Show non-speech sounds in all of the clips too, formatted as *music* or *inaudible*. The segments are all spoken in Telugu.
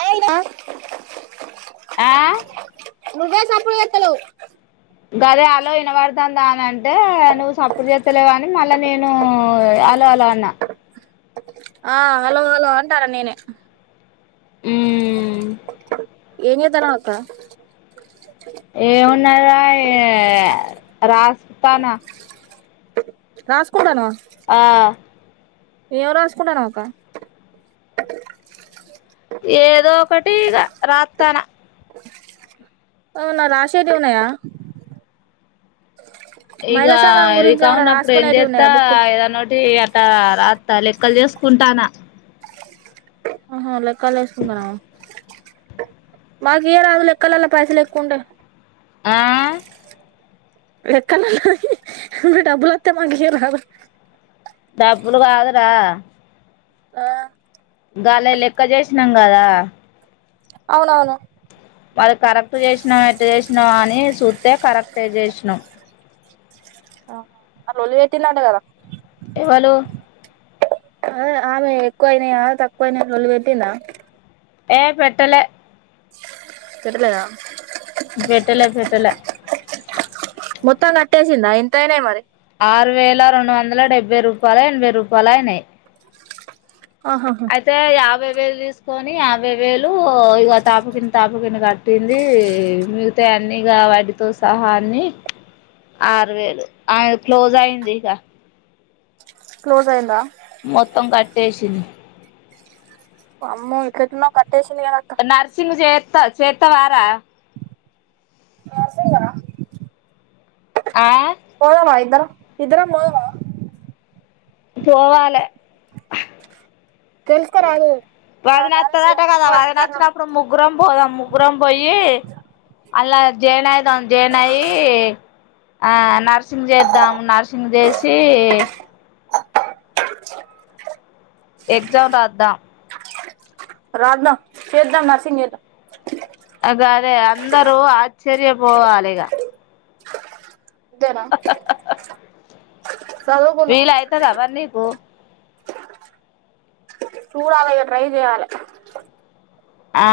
అవున ఆ నువ్వే చప్పుడు సెత్తన్నావ్ గదె హాలో ఇన్పడతాంది అని అంటె నువ్వు సప్పుడ్ సెత్తలేవ్ అని మళ్ళా నేను అలో అలో అన్నా ఆ హలో హలో అంటన్న నేనే మ్మ్ ఏన్ చేతనవ్ అక్క ఏమ్ ఉన్నది రా ఇగ రాస్క్ తాన రాసుకుంటన్నావా ఆ ఏం రాసుకుంటన్నావ్ అక్క ఏదో ఒకటి రా రతనా అవునా రాసేది ఉన్నాయ ఇగ ఇది గురించి కా ఏమైనా ఉన్నప్పుడు ఏం రాసుకునేటివి చెత్త ఉన్నాయా బుక్కులు ఏదన్న ఓటి అట్ట రాత్ త లెక్కల్ చేస్కుంటానా ఆహా లెక్కల్ చేసుకుంటన్నావా మాకు ఇయరాదు లెక్కాలల్ల పైసలు ఎక్కువ ఉంటే ఆ లెక్కలు డబ్బులోత్తే మాకీయరాదు డబ్బులు గాదురా ఆ గాలే లెక్క చేసినం గదా అవునవును మరి కరెక్ట్ చేస్నామ్ ఎట్చేస్నామా అని చూస్తే కరక్ట్ జేస్సినామ్ ఆ అ లోల్లి వెట్టిదంటా గదా ఎవలు హా ఆమె ఎక్కువైనయా తక్కువయ్నా అని లొల్లి వెట్టిందా ఏ పెట్టలె పెట్టలేదా పెట్టలే పెట్టలా మొత్తాం గట్టేసిందా ఎంతైనాయ్ మరి ఆరువేలరెండువందల డెబ్బైరూపాయలఎనభై రూపాయల అయినయ్ ఆహాహా అయితే యాభై బై వేలు తీస్కొని యాభై వేలు ఇగ తాప్కింత తాప్కింత గట్టింది మిగతా అన్ని వటితో సహా అన్ని ఆరు వేలు ఆయ క్లోజ్ అయిన్ది ఇగా క్లోజ్ అయిన్దా మొత్తం కట్టేసింది వామ్మొ ఇక్కడ ఉ నరసింగ్ చే చేత్తవారా సంగా ఆ పోదామ ఇద్దరం ఇద్ధరం పొదామ పోవాలె తెలుసుకోరాదు పది కాలేజ్ నచ్చదాటా కదా తెలుసుకో అది ఎక్కడనో నచ్చనప్పుడు ముగ్గురం పోదాం ముగ్గురం పొయ్యి అల్లా జాయిన్ అయిదాం జాయిన్ అయ్యి ఆ నర్సింగ్ చేద్దాం నర్సింగ్ జేసి. ఎగ్జామ్ రాద్దాం రాద్దాం చేద్దాం నర్సింగ్ చేద్దాం అగో అదే అందరూ ఆశ్చర్యపోవాలిగా అంతేనా చదువుకుందాం వీలైతదా మరి నీకు చూడాలి ఇగ ట్రై చేయాలి ఆ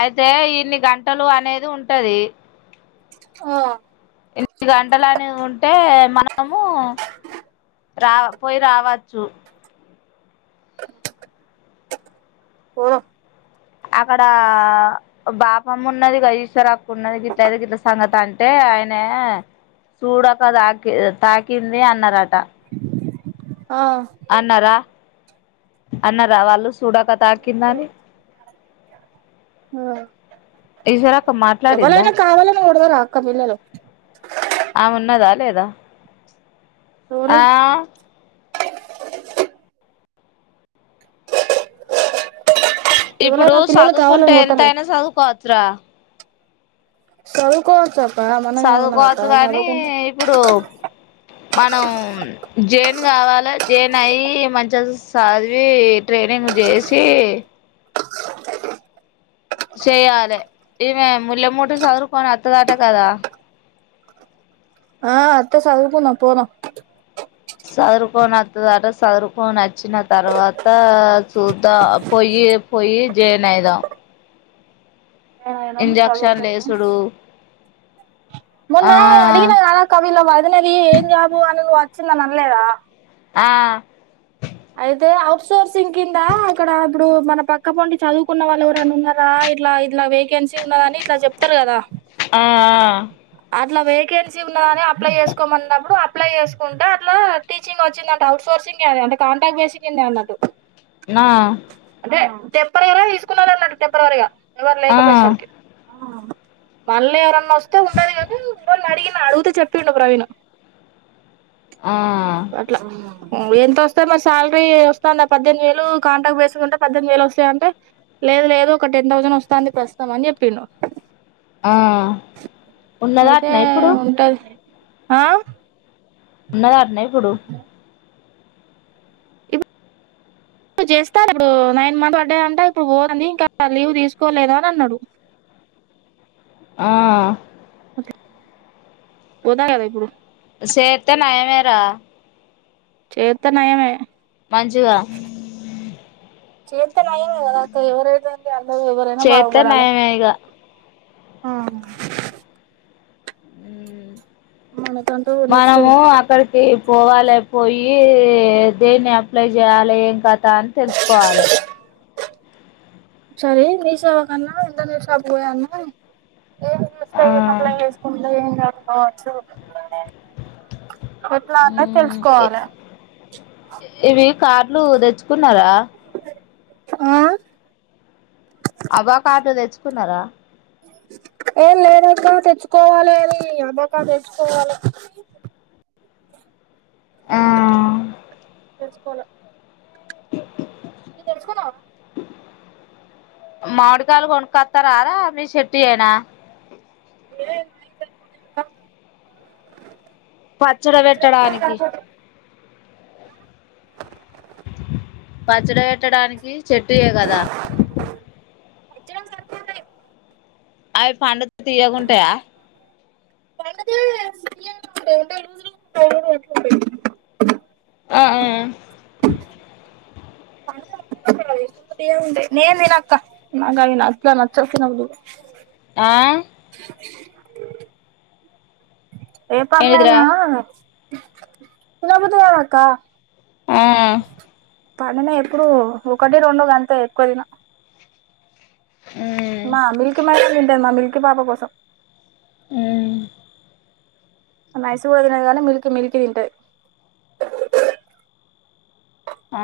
అయితే ఇన్ని గంటలు అనేది ఉంటది. ఆ ఇన్ని గంటలని ఉంటే మనము రా పోయి రావచ్చు. పోదాం అక్కడా బాపమ్ ఉన్నదిగ ఈశ్వర్ అక్క ఉన్నది గిట్టది గిట్లాగే ఇట్ల సంగతి అంటే ఆయనే చూడక తాకి తాకింది అన్నారట. ఆ అన్నరా అన్న రా వాళ్ళు చూడక తాకింది అని ఈశ్వరక్క మాట్లాడిందా. డతరా అక్క పిల్లలు ఆ ఉన్నదా లేదా ఎవలు ఆ ఇప్పుడు ఎవలైనా పిల్లలు చదువుకుంటే కావాలని ఎంత కొట్టరు అయినా చదువుకోవచ్చురా చదువు కొవచ్చా చదువుకోవచ్చు కానీ ఇప్పుడు మనం జన్ న్ కావాల జేన్ అయి మంచిగా చదివి ట్రైనింగ్ చేసి చేయాలే ఇవే ముల్మూట సదుర్కోన వత్తదట కదా ఆ అత్త చదువు కుందాంపోదం సదురుకోని నాతడ చదుకు నచ్చిన తర్వాత చూద్దా పోయి పోయి జైన్ అయిదాం ఇంజక్షన్ లేసుడు మన్న అడిగిన అలా కవలో వా అది నది ఏం జాబు అని వచ్చింద అనలేదా ఆ అయితే అఔట్సోర్సింగ్ కింద అక్కడ ఇప్పుడు మన పక్క పండి చదువుకున్న వాళ్ళు ఎవరనా ఉన్నారా ఇట్లా ఇట్లా వేకెన్సీ ఉన్నదా అని ఇట్లా చెప్తారు కదా ఆ ఇట్లా వేకెన్సీ ఉన్నదని అప్లై చేసుకోమన్నప్పుడు అప్లై చేసుకుంటే అట్లా టీచింగ్ వచ్చిందంట అవుట్సోర్సింగ్ ఏంటే కాంటాక్ట్ బేసిక్ పొయ్యింది అన్నట్టు నా తెప్పర ఎర తీసుకున్నాాలన్నడి తెప్పరవరగా ఎవ్వరు లేక ఆ పొయ్యే సరికి మళ్ళీ ఎవరన్న వస్ వస్తే ఉండదు కాబట్టి రొండు రోజులు అడిగింది తున్న అడుగుతే చెప్పిండు ప్రవీణు ఆ ఎంతొస్ మొత్తం ఆ శాలరీ వస్తుంది ఆ పద్దెనిమిది వేలు కాంట్రాక్ట్ బేసి ఉంటే పద్దెనిమిది వేలు వస్తాయంటే లేదు లేదు ఒక టెన్ థౌసండ్ వస్తాది ప్రస్తుతం అని చెప్పిండు ఆ ఉన్నదా అయితే అట్నే ఇప్పుడు ఉంటది ఆ ఉన్నద వినాయకుడు ఇడు చేస్తారు ఇప్పుడు నైన్ మంత్ పడ్డా అంట ఇప్పుడు పోదడి ఇంకా లీవ్ తీసుకోలేదా అని అన్నాడు ఆ పోదా కదా ఇప్పుడు సేత్తానాయనేరా చేత్తే నయమే మంచిగా చేత్తే నయమే కదా అక్కా ఎవరైతే ఏం ది చేత్తే నయమే ఇగ ఆ మనకంటూ నెక్స్ట్ మనము అక్కడికి పోవాలి పోయి దేన్ని అప్లై చేయాలి ఏం కథ అని తెలుసుకోవాలి సరే నిషవాకా అన్నా ఇంద నిషాపు పోయా అన్న ఏం చేూస్తా ఆ ఏం అప్ల చేసుకుంటే ఏం చదువుకోవచ్చు ఎట్లా అన్నది తెలుసుకోవాలే ఇవి కార్లు తెచ్చుకున్నారా ఆ అబా కాట్లు తెచ్చుకున్నారా ఏం లేదక తెచ్చుకోవాలిని అబకా తెచ్చుకోవాలి ఆ కోలె అ నువ్వు తెలుసుకున్నావా మాడి కాలు కొనుకోతరారా మీ చెట్టీ ఏనా పో పచ్చడి పెట్టడానికి పచ్చడ పెట్టడానికి చెట్టుయే కదా పచ్చడ కి సరిపోత అవి పండితే తీయకుంటాయా ఏంటిది లూజ్ *unintelligible* ఆ ఆ నేను తినక్క నాకు అవ్వీ అసలు నచ్చవ్ ఆ ఏంటిదిరా ఏపర్లైనా తినబుద్ది కాదు అక్క మ్మ్ పనుంద ఇప్పుడు ఒకటి రొండు గంతే ఎక్కువ తిన ఉమ్ మా మిల్క్ *unintelligible* తింటది మమ్మీ టి పాప కోసం మ్మ్ నైస్ కూడ తినదు కానీ మిల్కీ మిల్కీ తింటది ఆ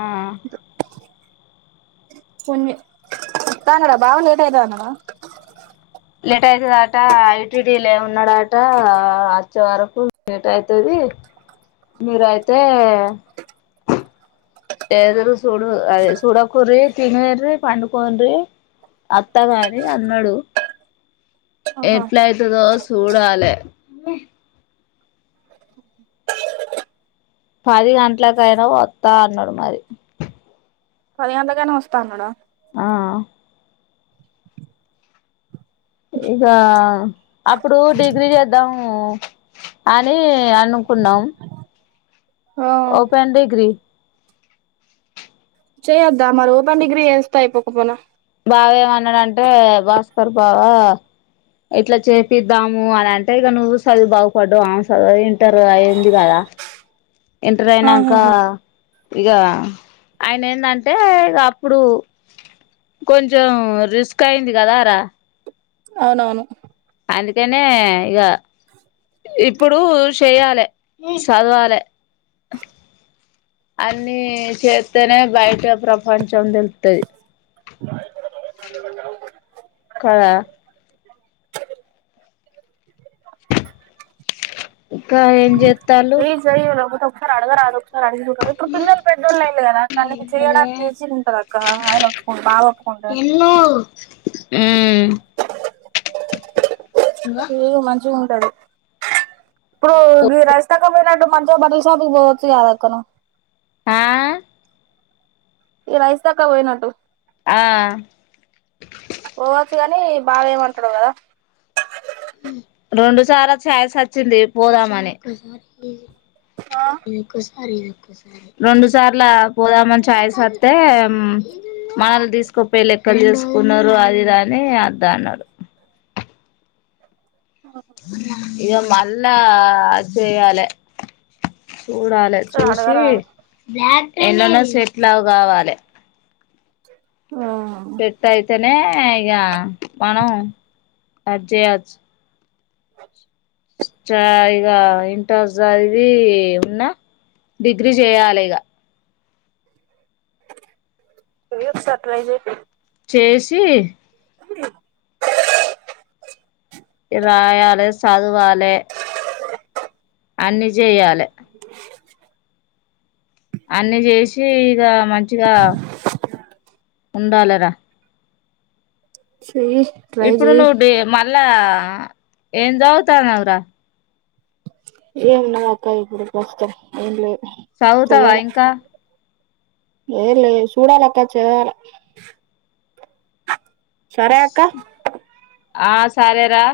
కొన్ని వత్త అన్నడు బాగా లేట్ అయితది అన్నడా లేట్ అయితాదంట ఐ టి డీ లే ఉన్నాడ టా అది ఓచేవరకు లేట్ అయితుది మీరయితే ఎదురు చూడు అద చూడకుర్రి తినర్రి పండుకోన్రి అత్త కాని అన్నాడు ఆహా ఎట్ల అయితుదో చూడాలె పది గంటలకైనా వస్తా అన్నాడు మరి పది గంటలకి ఐన వస్తా అన్నడ ఆ ఇక అప్పుడు డిగ్రీ చేద్దాము అని అనుకున్నాం ఆ ఓ పన్ డిగ్రీ చేయొద్దా మరి ఓపెన్ డిగ్రీ చేస్తే ఐపోకపోనా బావ ఏమన్నాడంటే భాస్కర్ బావ ఇట్లా చేపిద్దాము అని అంటే ఇక నువ్వు చదువు బాగుపడ్డువు అవు సదువు ఇంటర్ అయింది కదా ఇంటర్ అయినాక ఆహాహా ఇగా ఆయన ఏంటంటే ఇక అప్పుడు కొంచెం రిస్క్ అయింది కదా అ రా అవునవును అందుకనే ఇక ఇప్పుడు చెయ్యాలి చదవాలి అన్ని చే చేస్తనే బయట ప్రపంచం తెలుతుంది కద ఇంకా ఏం చేస్తాలు అడగ రాదు ఒకసారి అడి ఇప్పుడు పిల్లలు బెడ్లు ఆయిల్ కదా అక్క అందుకే చేయడానికి ఏసీ ఉంటంది అక్క ఆయన ఒప్పుకోండి బాబు ఒప్పుకోండు మ్మ్ ప్రీగ మంచిగుం టడు ఇప్పుడు ఈ రైస్ తక్క పోయినట్టు మంచిగా బట్టల షాపుకు పోవచ్చు గద అక్కనువ్వు ఆ ఈ రైస్తక్క వోయినట్టు ఆ పోవచ్చు గాని బావ ఏమంటాడు కదా రెండు సార్ల చాయిస్ వచ్చింది పోదామని ఆ రెండు సార్లు పోదామని చాయస్ వస్తతే మనలు తీసుకోపోయ లెక్కలు చేసుకున్నారు అదిద అని అద్ద అన్నాడు ఇగ మళ్ళ చెయాలె చూడాలె ఒకసారి చూసి అడగరాదు ఎన్నునా సెట్లవ్ కావాలి ఆ అనే ఇగ మనం అది చేయచ్చు ఇక ఇంటర్ చదివి ఉన్న డిగ్రీ చేయాలి ఇగ సర్ప్రాయిజ్ అయితే చేసి హామ్ రాయాలే చదువాలె అన్ని జయాలే అన్ని చేసి ఇక మంచి మంచిగా ఉండాలని త చెయ్యి ట్రై ఇప్పుడు చెయ్యి ను డి మళ్ళా ఏం చదువుతానవ్ రా ఏం నా అక్క ఇప్పుడు ప్రస్తుతం ఏం లే చదువుతావా ఇంకా ఏ లే సూడాల అక్క చేయాలా సరే అక్క ఆ సరేరా